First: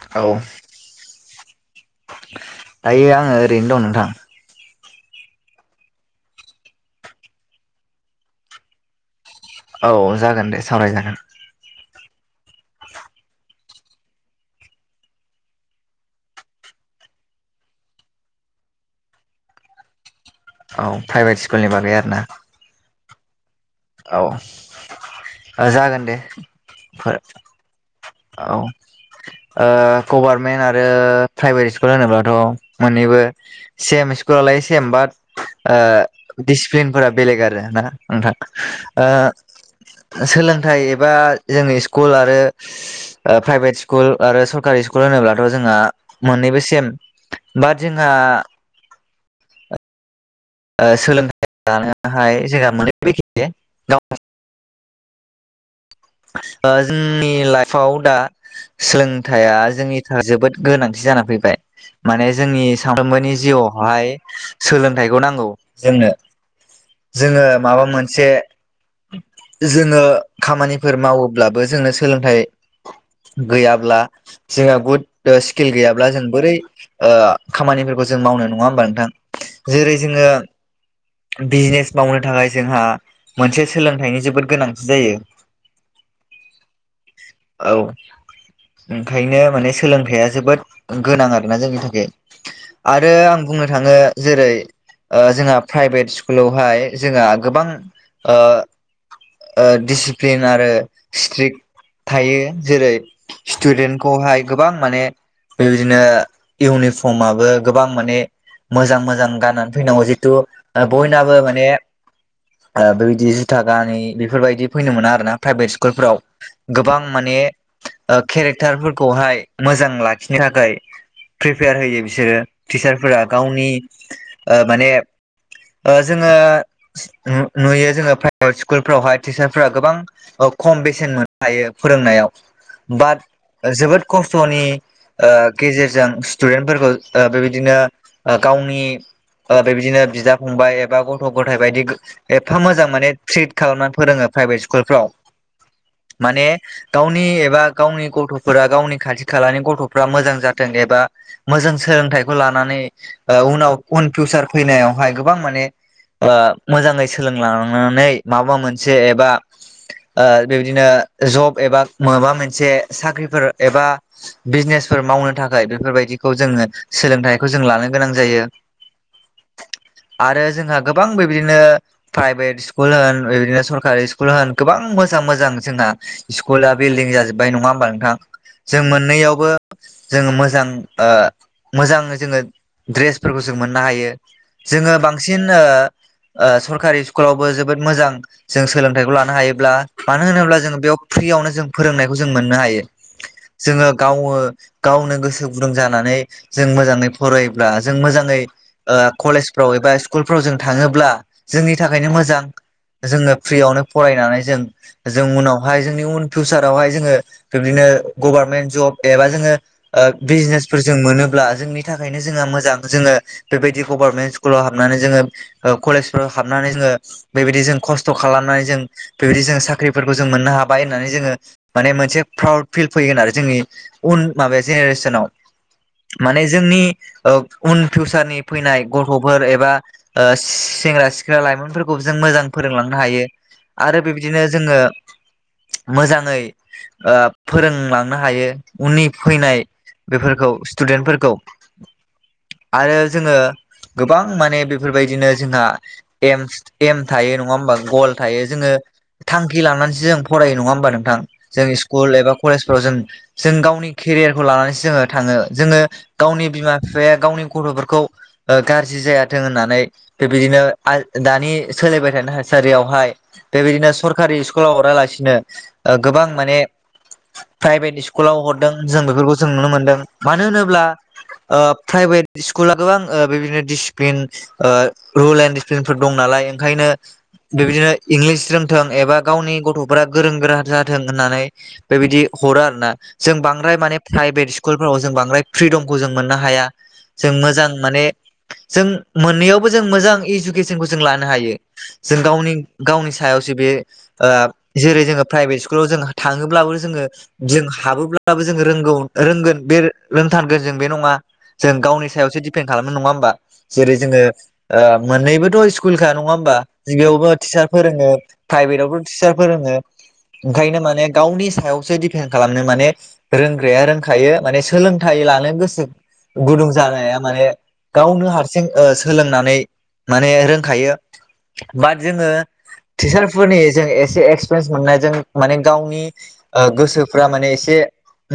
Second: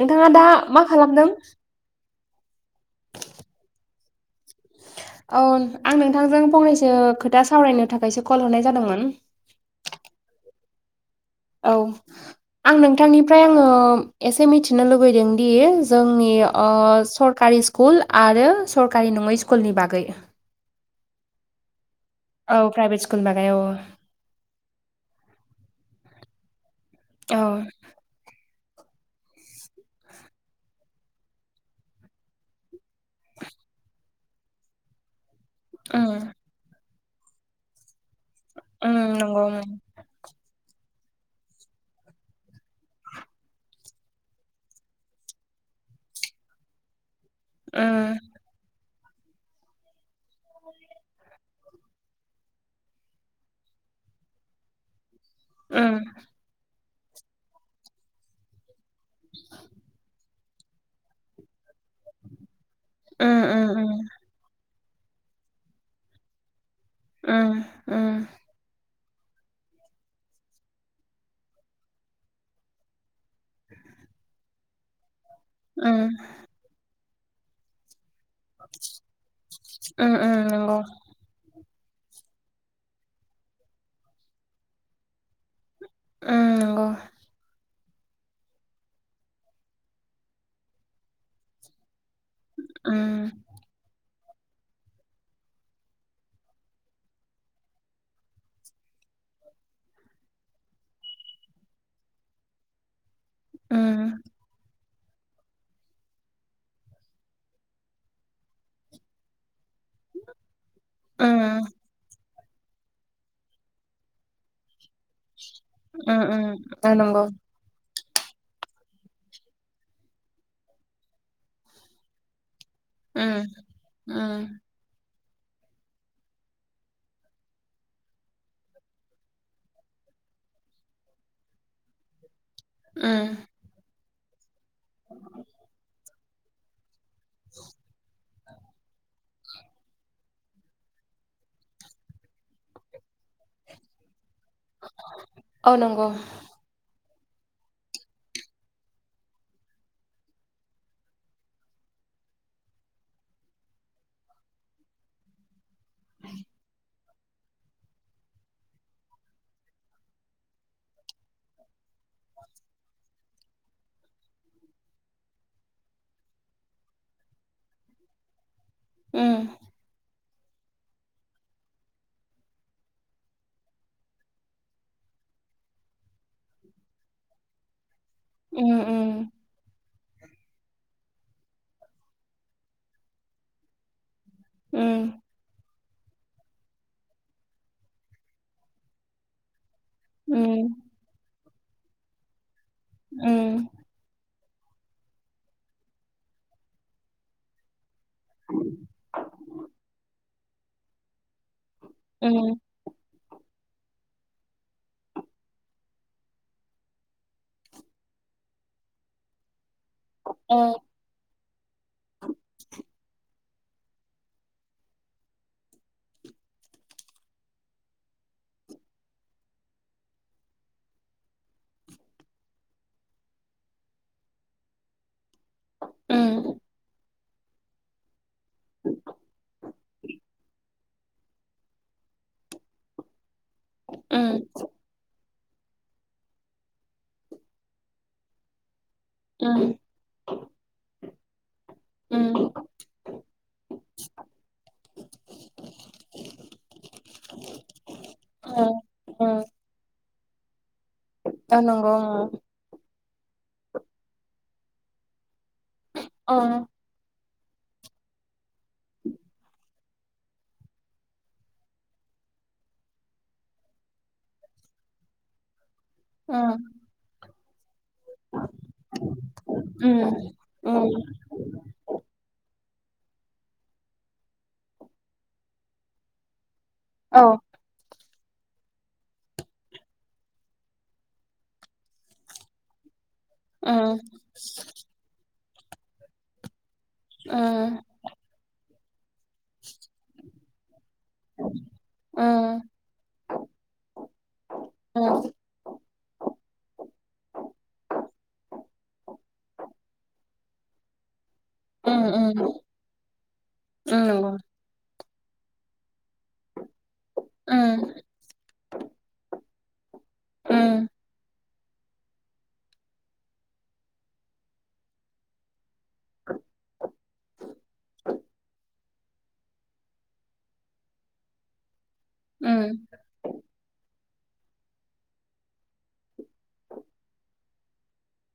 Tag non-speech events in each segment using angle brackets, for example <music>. नोंथाङा औ दा मा खालामदों? दायो आङो ओरैनो दं नोंथां। औ आं नोंथांजों फंनैसो खोथा सावरायनो थाखायसो कल हरनाय जादोंमोन औ जागोन दे सावरायजागोन। औ। आं नोंथांनिफ्राय आङो एसे मिथिनो लुबैदों दि जोंनि ओ सरकारि सु कुल आरो सरकारि नङै स्कुलनि बागै औ प्राइभेट स्कुलनि बागै आरो ना। औ प्राइभेट स्कुल बागै औ। औ ओ जागोन दे। औ। औ। ओ गभारमेन्ट आरो प्राइभेट स्कुल होनोब्लाथ' मोननैबो सेम स्कुलालाय सेम बाट ओ उम दिसिप्लिनफोरा बेलेग आरो ना नोंथां उम ओ नंगौ उम सोलोंथाइ एबा जोनि स्कुल आरो ओ प्राइभेट स्कुल आरो सरकारि स्कुल होनोब्लाथ' जोंहा मोननैबो सेम बाट जोंहा ओ सोलोंथाइ लानो हायनाय जोंहा मोननैबो एखे ओम ओ जोंनि लाइफआव दा सोलोंथाइया जोंनि थाखाय जोबोद गोनांथि जाना फैबाय। माने जोंनि सामफ्रोमबोनि उम उम जिउआवहाय सोलोंथाइखौ नांगौ जोंनो। जोङो उम माबा उम मोनसे जोङो खामानि फोर मावोब्लाबो जोंनो सोलोंथाइ गैयाब्ला जोंहा बुद स्किल गैयाब्ला जों बोरै ओ खामानिफोरखौ जों मावनो नङा हबा नोंथां जेरै उम जोङो उम नंगौ बिजनेस मावनो थाखाय जोंहा मोनसे सोलोंथाइनि जोबोद गोनांथि जायो। ओम नंगौ। औ ओंखायनो माने सोलोंथाइया जोबोद गोनां आरोना जोंनि थाखाय उम आरो आं बुंनो थाङो जेरै ओ जोंहा प्राइभेट स्कुलावहाय जोंहा गोबां ओ ओ दिसि प्लिन आरो स्ट्रिक थायो जेरै उम स्टुदेन्टखौहाय गोबां माने बेबायदिनो इउनिफर्माबबो गोबां माने मोजां मोजां गाननानै फैनांगौ जितु उम बयनाबो माने ओ बेबायदि जुथा गानै बेफोरबायदि फैनो मोना आरो ना। प्राइभेट स्कुलफोराव उम ओ गोबां नंगौ माने ओ केरेक्टारफोरखौहाय मोजां लाखिनो थाखाय प्रिपेर होयो बिसोरो टिचारफोरा उम गावनि उम ओ माने ओ जोङो नु नुयो जोङो प्राइभेट स्कुलफ्रावहाय टिचार फोरा गोबां ओ खम बेसेन मोननो हायो फोरोंनायाव बाट उम जोबोद खस्थ'नि ओ गेजेरजों स्टुदेन्टफोरखौ बेबायदिनो ओ गावनि ओ बेबायदिनो बिदा फंबाय एबा गथ' ग'थाइ बायदि एफा मोजां माने ट्रिट खालामनानै फोरोङो प्राइभेट स्कुलफ्राव औ नंगौ माने गावनि एबा गावनि गथ'फोरा गावनि खाथि खालानि गथ'फ्रा मोजां जाथों एबा मोजां सोलोंथाइखौ लानानै ओ उनाव उन फिउसार फैनायावहाय गोबां माने ओ मोजाङै सोलोंलांनानै माबा मोनसे एबा ओ बेबदिनो जब एबा माबा मोनसे साख्रिफोर एबा बिजनेसफोर मावनो थाखाय बेफोरबायदिखौ जोङो सोलोंथाइखौ जों लानो गोनां जायो उम। आरो जोंहा गोबां बेबायदिनो प्राइभेट स्कुल होन बेबायदिनो सरकारि स्कुल स्कुल होन गोबां मोजां मोजां जोंना स्कुला बिल्डिं जाजोब्बाय नङा होमबा नोंथां। उम जों उम मोननैयावबो जोङो मोजां ओ मोजां जोङो दड्रेसफोरखौ जों मोननो हायो। जोङो उम बांसिन ओ सरकारि ओ स्कुलावबो जोबोद मोजां जों सोलोंथाइखौ लानो हायोब्ला मानो होनोब्ला उम जोङो बेयाव फ्रियावनो जों फोरोंनायखौ जों मोननो हायो। उम जोङो गावो गावनो गोसो गुदुं जानानै जों मोजाङै फरायोब्ला जों मोजाङै ओ कलेज फ्राव एबा स्कुलफ्राव जों थाङोब्ला जोंनि थाखायनो मोजां। उम जोङो फ्रियावनो फरायनानै जों जों उनावहाय जोंनि उन फिउसारावहाय जोङो बिब्दिनो गभारमेन्ट जब एबा जोङो ओ ओ बिजिनेसफोर जों मोनोब्ला जोंनि थाखायनो जोंहा मोजां जोङो बेबायदि गभर्नमेन्ट स्कुलाव हाबनानै जोङो ओ कलेजफोराव हाबनानै जोङो बेबायदि जों खस् थ खालामनानै जों बेबायदि जों साख्रिफोरखौ जों मोननो हाबाय होननानै जोङो माने मोनसे प्राउड फिल फैगोन आरो जोंनि उन माबाया जेनेरेसनाव। माने उम जोंनि ओ उन फिउचारनि फैनाय गथ'फोर एबा ओ सेंग्रा सिख्ला लाइमोनफोरखौ जों मोजां फो रोंलांनो हायो आरो उम बेबायदिनो जोङो मोजाङै ओ फोरोंलांनो हायो उननि फैनाय उम बेफोरखौ स्टुडेन्टफोरखौ उम आरो जोङो गोबां माने बेफोरबायदिनो जोंहा एमस एम थायो न नङा होमबा गल थायो ओ जोङो ओ थांखि लानानैसो जों फरायो नङा होमबा नों थां औ जों नंगौ स्कुल एबा कलेजफ्राव जों जों गावनि केरियारखौ लानानैसो जोङो थाङो। जोङो ओ गावनि बिमा बिफाया गावनि गथ'फोरखौ ओ गाज्रि जायाथों होननानै बेबायदिनो आइ दानि सोलायबाय थानो हायो। ससारियावहाय बेबायदिनो सरकारि स्कुलाव होरालासिनो ओ गोबां माने प्राइभेट स्कुलाव हरदों जों बेफोरखौ जों नुनो मोनदों। उम मानो होनोब्ला उम ओ प्राइभेट स्कुला गोबां ओ बिदिनो दिडिसिप्लिन ओ रुल एन्ड डिसिप्लिनफोर दं नालाय ओंखायनो औ बेबायदिनो इंलिस रोंथों एबा गावनि गथ'फोरा गोरों गोरा जाथों होननानै बे बिदि हर आरो ना। जों बांद्राय माने उम प्राइभेट स्कुलफोराव जों बांद्राय फ्रिदमखौ जों मोननो हाया। जों मोजां उम माने जों मोननैयावबो जों मोजां इडुकेसनखौ जों लानो हायो। जों गावनि उम गावनि सायावसो बे ओ उम जेरै जोङो प्राइभेट स्कुलाव जों थाङोब्लाबो जोङो जों हाबोब्लाबो जों रोंगौ रोंगोन बे रोंथारगोन जों बे नङा? जों गावनि उम सायावसो उम डपेन्ड खालामनो नङा होमबा? उम जेरै जोङो नंगौ ओ मोननैबोथ' स्कुलखा नङा होमबा गबियावबो टिचार उम फोरोङो प्राइभेटावबो' टिचार फोरोङो ओंखायनो उम माने गावनि सायावसो दि सिसन खालामनो माने रोंग्राया रोंखायो माने सोलोंथाइ लानो गोसो गुदुं जानाया माने गावनो हारसिं ओ सोलोंनानै माने रोंखायो। बाट जोङो उम टिचारफोरनि जों एसे एक्सपिरियेन्स मोननाय जों माने गावनि ओ गोसोफ्रा माने एसे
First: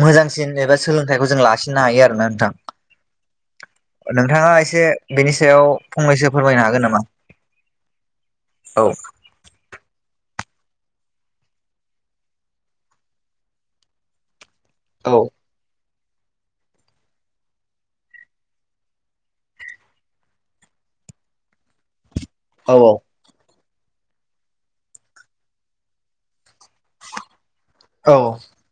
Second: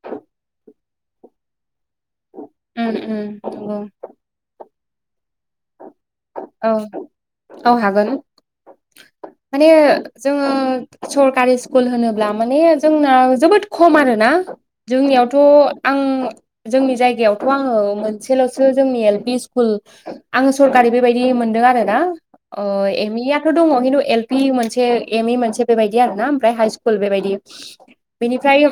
मोजांसिन एबा सोलोंथाइखौ जों लासिननो हायो आरो ना नोंथां। उम उम नंगौ नोंथाङा एसे बेनि सायाव फंनैसो फोरमायनो औ हागोन नामा। औ हागोन औ माने जोङो सरकारि स्कुल होनोब्ला माने जोंना जोबोद खम आरोना औ जोंनियावथ' आं जोंनि जायगायावथ' आङो मोनसेल'सो जोंनि एल पि स्कुल आङो सरकारि बेबायदि मोनदों आरो ना ओ औ एमिया थ' दङ खिन्थु एल पि मोनसे एमइ मोनसे बेबायदि आरो ना ओमफ्राय हाइ स्कुल बेबायदि औ बिनिफ्रायो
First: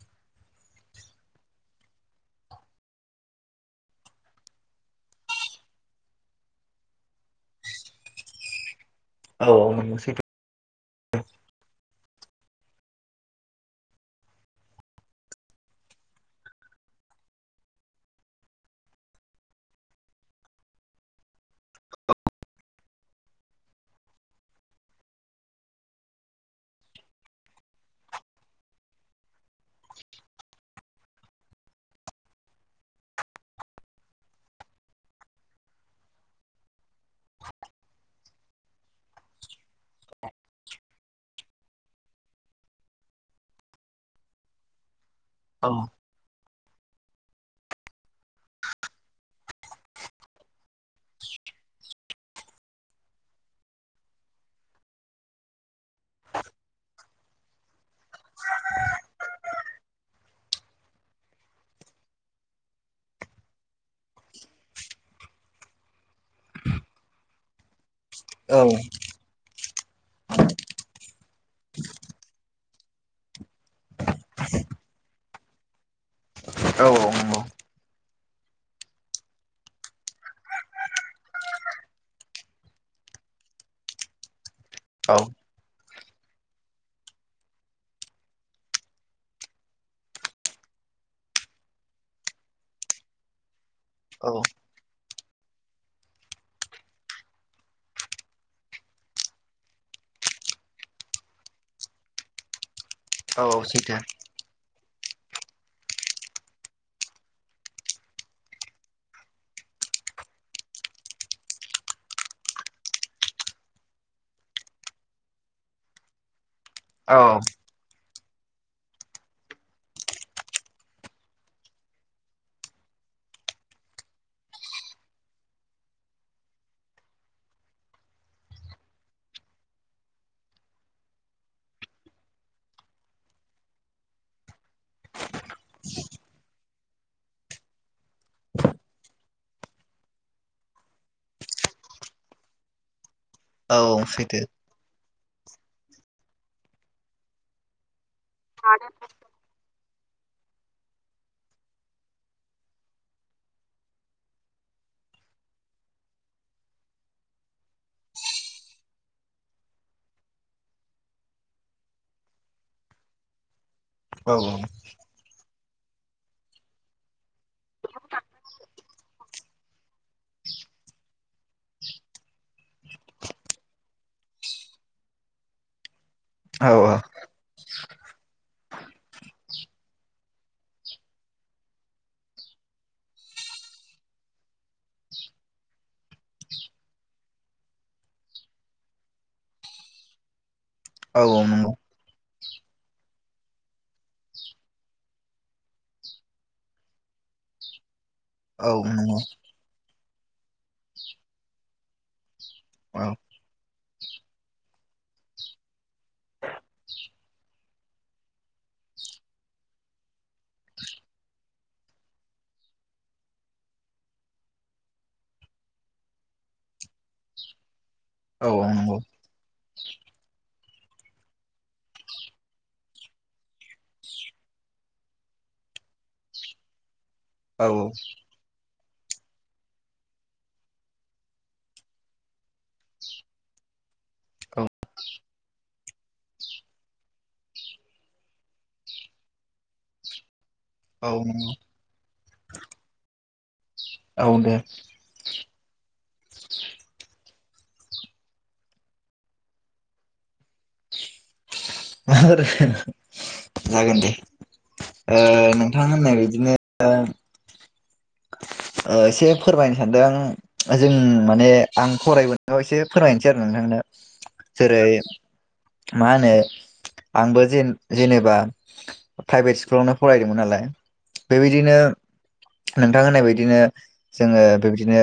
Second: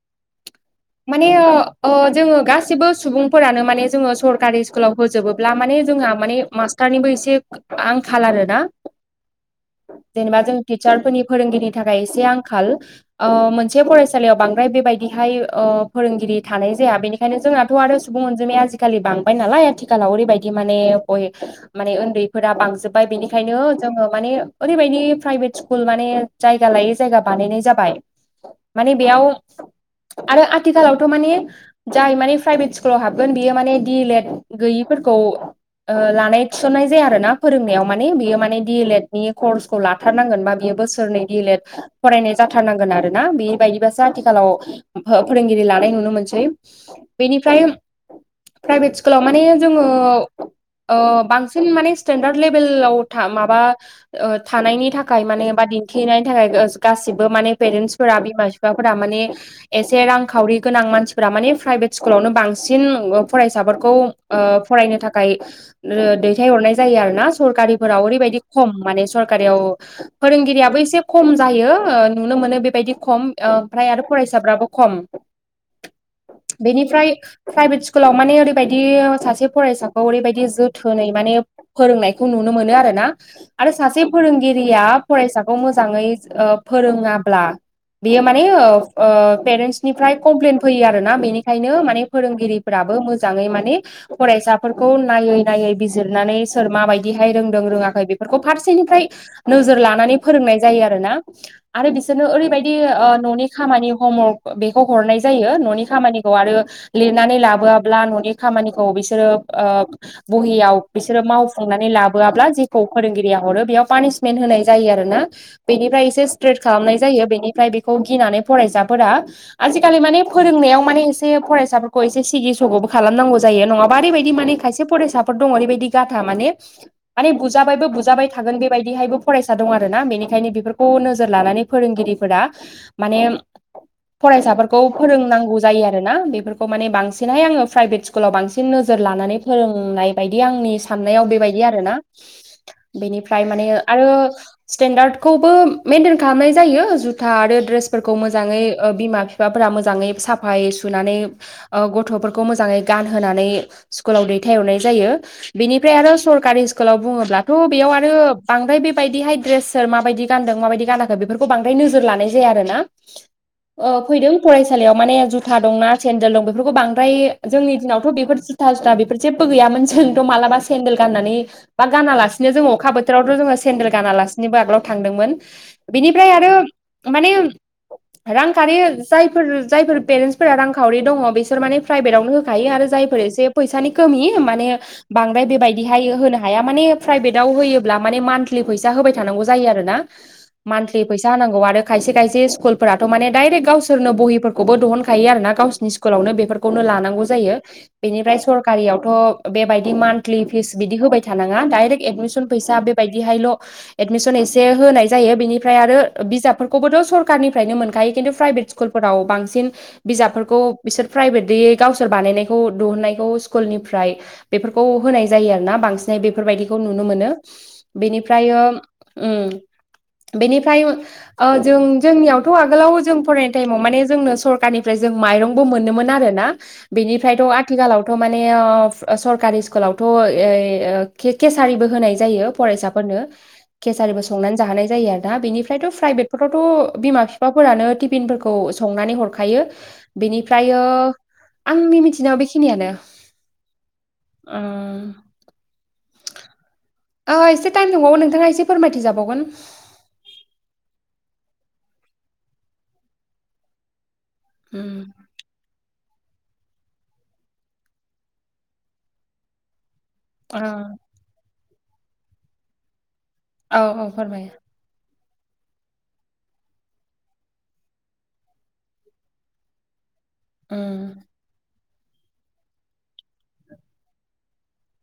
<inaudible> माने ओ ओ जोङो गासिबो सुबुंफोरानो माने जोङो सरकारि स्कुलाव होजोबोब्ला माने जोंहा माने मास्टारनिबो एसे आंखाल आरोना औ औ नंगौ सैथो जेनेबा जों टिचारफोरनि फोरोंगिरिनि थाखाय एसे आंखाल ओ मोनसे फरायसालियाव बांद्राय बेबायदिहाय ओ फोरोंगिरि थानाय जाया बेनिख ओंखायनो जोंनाथ' आरो सुबुं अनजिमाया आजिखालि बांबाय नालाय आथिखालाव ओैबायदि माने बय माने उन्दैफोरा बांजोब ओमफ्राय बेनिखायनो जोङो माने ओरैबायदि प्राइभेट स्कुल माने जायगा लायै जायगा बानायनाय जाबाय माने बेयाव आरो आथिखालावथ' माने जाय माने प्राइभेट स्कुलाव हाबगोन बियो माने डि एल एड गैयिफोरखौ ओ लानाय थिसननाय जायो आरो ना फोरोंनायाव माने बेयो माने डि एल एड नि कर्सखौ ला थाथारनांगोन बा बियो बोसोरनै डि एल एट फरायनाय जाथारनांगोन आरो ना बेबायायदिबासो आथिखालाव औ फोरोंगिरि लानाय नुनो मोनसै बेनिफ्राय प्राइभेट स्कुलाव माने जोङो ओ बांसिन माने स्टेेनडार्द लेभेलाव था माबा ओ थानायनि थाखाय मानेबा दिन्थिनायनि थाखाय गासिबो माने पेरेन्टसफोरा बिमा बि फा माने एसे रांखावरि गोनां मानसिफोरा माने प्राइभेट स्कुलावनो बांसिन फरायसाफोरखौ ओ फरायनो थाखाय ओ दैथायहरनाय जायो आरो ना सरकारिफोराव ओरैबायदि औ खम माने सरकारियाव फोरोंगिरियाबो एसे खम जायो ओ नुनो मोनो बेबायदि खम ओ ओमफ्राय आरो फरायसाफ्राबो खम <inaudible> औ औ बेनिफ्राय नंगौ प्राइभेट स्कुलाव माने ओरैबायदि सासे फरायसाखौ ओरैबायदि जथ थोनै माने फोरोंनायखौ नुनो मोनो आरोना आरो सासे फोरोंगिरिया औ औ फरायसा खौ मोजाङै ओ फोरोङाब्ला बेयो माने ओ ओ पेरेन्टसनिफ्राय कमप्लेन फैयो आरो ना बेनिखायनो माने फोरोंगिरिफ्राबो मोजाङै माने फरायसाफोरखौ नायै नायै बिजिरनानै सोर माबायदिहाय रोंदों रोङाखै बेफोरखौ फारसेनिफ्राय नोजोर लानानै फोरोंनाय जायो आरोना आरो बिसोरनो ओरैबायदि बिदि ओ न'नि औ खामानि दे हमवर्क बेखौ हरनाय जायो न'नि खामानिखौ आरो लिरनानै लाबोआाबब्ला न'नि खामानिखौ बिसोरो ओ बहियाव बिसोरो मावफुंनानै लाबोआब्ला जेखौ फोरोंगिरिया हरो बेयाव पानिसमेन्ट होनाय जायो आरो ना बेनिफ्राय एसे स्ट्रेट खालामनाय जायो बेनिफ्राय बेखौ गिनानै फरायसाफोरा आजिखालि माने फोरोंनायाव माने एसे फरायसाफोरखौ एसे सिगिसग'बो खालामनांगौ जायो नङाबा ओरैबायदि माने खायसे फरायसाफोर दङ ओरैबायदि गाधा माने माने बुजाबायबो बुजाबाय थागोन बेबायदिहायबो फरायसा दं आरो ना बेनिखायनो बेफोरखौ नोजोर लानानै फोरोंगिरिफोरा माने फरायसाफोरखौ फोरोंनांगौ जायो आरोना बेफोरखौ माने बांसिनहाय आङो प्राइभेट स्कुल स्कुल आाव बांसिन नोजोर लानानै फोरोंनाय बायदि आंनि साननायाव बेबायदि आरोना बेनिफ्राय माने औ आरो सैथो स्टेेनडार्दखौबो मेेनटेन खालामनाय जायो जुथा आरो ड्रेसफोरखौ मोजाङै ओ बिमा बिफा बिफाफोरा मोजाङै साफायै सुनानै ओ गथ'फोरखौ मोजाङै गानहोनानै स्कुलाव दैथायहरनाय जायो। बेनिफ्राय आरो सरकारि स्कुलाव बुङोब्लाथ' बेयाव आरो बांद्राय बेबायदिहाय ड्रेस सोर माबायदि गानदों माबायदि गानाखै बेफोरखौ बांद्राय नोजोर लानाय जाया आरो ना <inaudible> ओ औ फैदों फरायसालियाव माने जु जुथा दं ना सेन्देल दं बेफोरखौ बांद्राय जोंनि दिनावथ' बेफोर जुथा था बेफोर जेबो गैयामोन जोंथ' मालाबा सेन्देल गाननानै बा गानालासिनो जोङो अखा बोथोरावथ' जोङो सेन्देल गानालासिनोबो आगोलाव थांदोंमोन। बिनिफ्राय आरो औ माने रांखावरि जायफोर जायफोर पेरेन्टसफोरा रांखावरि दङ बिसोर माने प्राइभेटआवनो हो खायो आरो जायफोर एसे फैसानि कमि माने बांद्राय बेबायदिहाय होनो हाया माने प्राइभेटाव होयोब्ला माने मान्थलि फैसा होबाय थानांगौ जायो आरो ना मान्थलि औ फैसा होनांगौ नंगौ आरो खायसे खायसे स्कुलफोराथ' माने डाइरेक्ट गावसोरनो बहिफोरखौबो दिहुनखायो आरोना गावसोर नि स्कुलावनो बेफोरखौनो लानांगौ जायो बेनिफ्राय औ नंगौ सरकारियावथ' बेबायदि मान्थलि फिस बिदि होबाय थानाङा डाइरेक्ट एडमिसन फैसा औ बेबायदिहायल' एडमिसन एसे होनाय जायो बेनिफ्राय आरो बिजाबफोरखौबोथ' सरखारनिफ्रायनो मोनखायो खिन्थु प्राइभेट स्कुल स्कुलफोराव बांसिन बिजाबफोरखौ बिसोर प्राइभेटयै गावसोर बानायनायखौ दुहुननायखौ स्कुलनिफ्राय बेफोरखौ होनाय जायो आरोना बांसिनै बेफोरबायदिखौ नुनो मोनो। औ बेनिफ्राय ओम नंगौ बेनिफ्राय ओ जों जोंनियावथ' आगोलाव जों फरायनाय टाइमाव माने जोंनो सरखारनिफ्राय जों माइरं बो मोनोमोन आरोना बेनिफ्रायथ' औ आथिखालाव थ' माने ओ सरकारि स्कुलावथ' केसारिबो होनाय जायो फरायसाफोरनो। केसारिबो संनानै जाहोनाय जायो आरोना बेनिफ्रायथ' प्राइभेटफोरावथ' बिमा बिफाफोरानो तिफिनफोरखौ संनानै हरखायो। बेनिफ्रायो औ नंगौ आंनि मिथिनायाव बेखिनियानो औ दे ओ। ओ एसे टाइम दंबावो नोंथाङा एसे फोरमायथिजाबावगोन। जागोनदे। उम। ओ नोंथाङा होननाय बायदिनो दा ओ एसे फोरमायनो सानदों ओ आं जों माने आं फरायबोना एसे फोरमायनोसै आरो औ नोंथांनो औ फोरमाय जेरै मा होनो आंबो जेन जेनेबा प्राइभेट स्कुलावनो फरायदोंमोन नालाय ओम। बेबायदिनो नोंथां होननाय बायदिनो जोङो बेबायदिनो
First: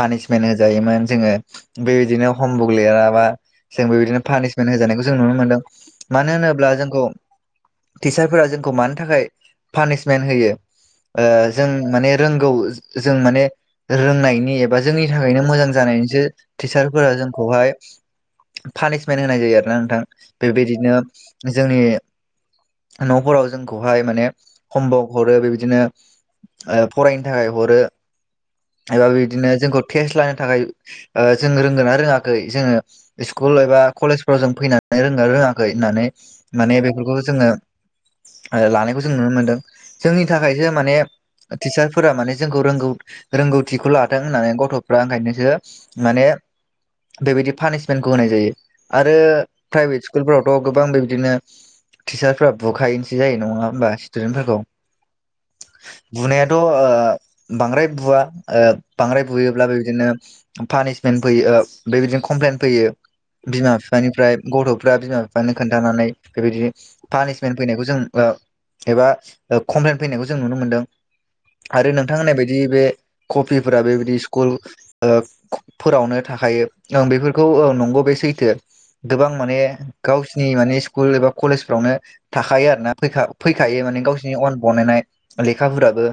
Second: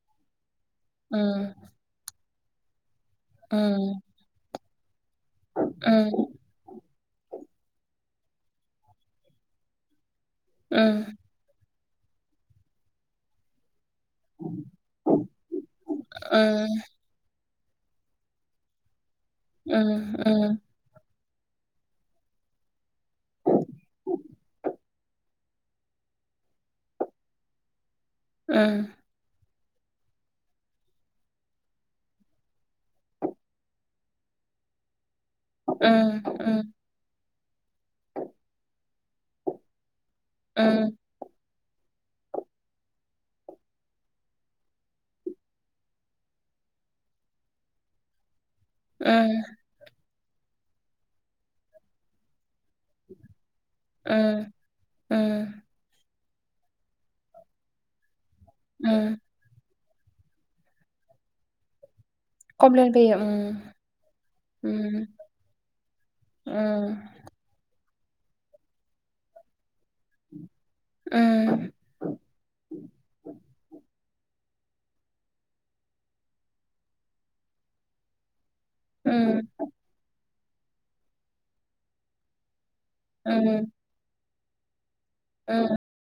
पानिसमेन्ट होजायोमोन जोङो उम बेबायदिनो हमबुक लिराबा जों बेबायदिनो पानिसमेन्ट होजानायखौ जों नुनो मोन्दों मानो होनोब्ला जोंखौ टिचारफोरा जोंखौ मानि थाखाय पानिसमेन्ट होयो ओम। ओ जों माने रोंगौ जों माने रोंनायनि एबा जोंनि थाखायनो मोजां जानायनिसो टिचारफोरा जोंखौहाय पानिसमेन्ट होनाय जायो आरोना नोंथां बेबायदिनो जोंनि न'फोराव जोंखौहाय माने हम वर्क हरो बेबायदिनो फरायनो थाखाय हरो। ओम एबा बिदिनो जोंखौ टेस्ट लानो थाखाय ओ जों रोंगोनना रोङाखै जोङो स्कुल एबा कलेजफ्राव जों फैनानै रोङो रोङाखै खै होननानै माने बेफोरखौ जोङो लानायखौ जों नुनो मोनदों। जोंनि थाखायसो माने टिचारफोरा माने जोंखौ रोंगौ रोंगौथिखौ लाथों होननानै गथ'फ्रा ओंखायनोसो माने बेबायदि पानिसमेन्टखौ होनाय जायो आरो प्राइभेट स्कुलफोरावथ' गोबां बेबादिनो टिचारसफोरा बुखायोनोसै जायो नङा होमबा स्टुदेन्टफोरखौ बुनायाथ' ओ बांद्राय बुवा ओ बांद्राय बुयोब्ला बेबायदिनो पानिसमेन्ट फैयो ओ बेबायदिनो कमप्लेन फैयो बिमा बिफानिफ्राय गथ'फ्रा बिमा बिफानो खोन्थानानै बेबायदि पानिस मेन फैनायखौ जों एबा कमप्लेन फैनायखौ जों नुनो मोन्दों। ओम आरो नोंथां होननाय बायदि बे कपिफोरा बेबायदि स्कुल ओ फोरावनो थाखायो ओं बेफोरखौ ओ नंगौ बे सैथो। गोबां माने गावसिनि माने स्कुल एबा कलेज फोरावनो थाखायो आरो ना फैखा फैखायो माने गावसोरनि अन बनायनाय लेखाफोराबो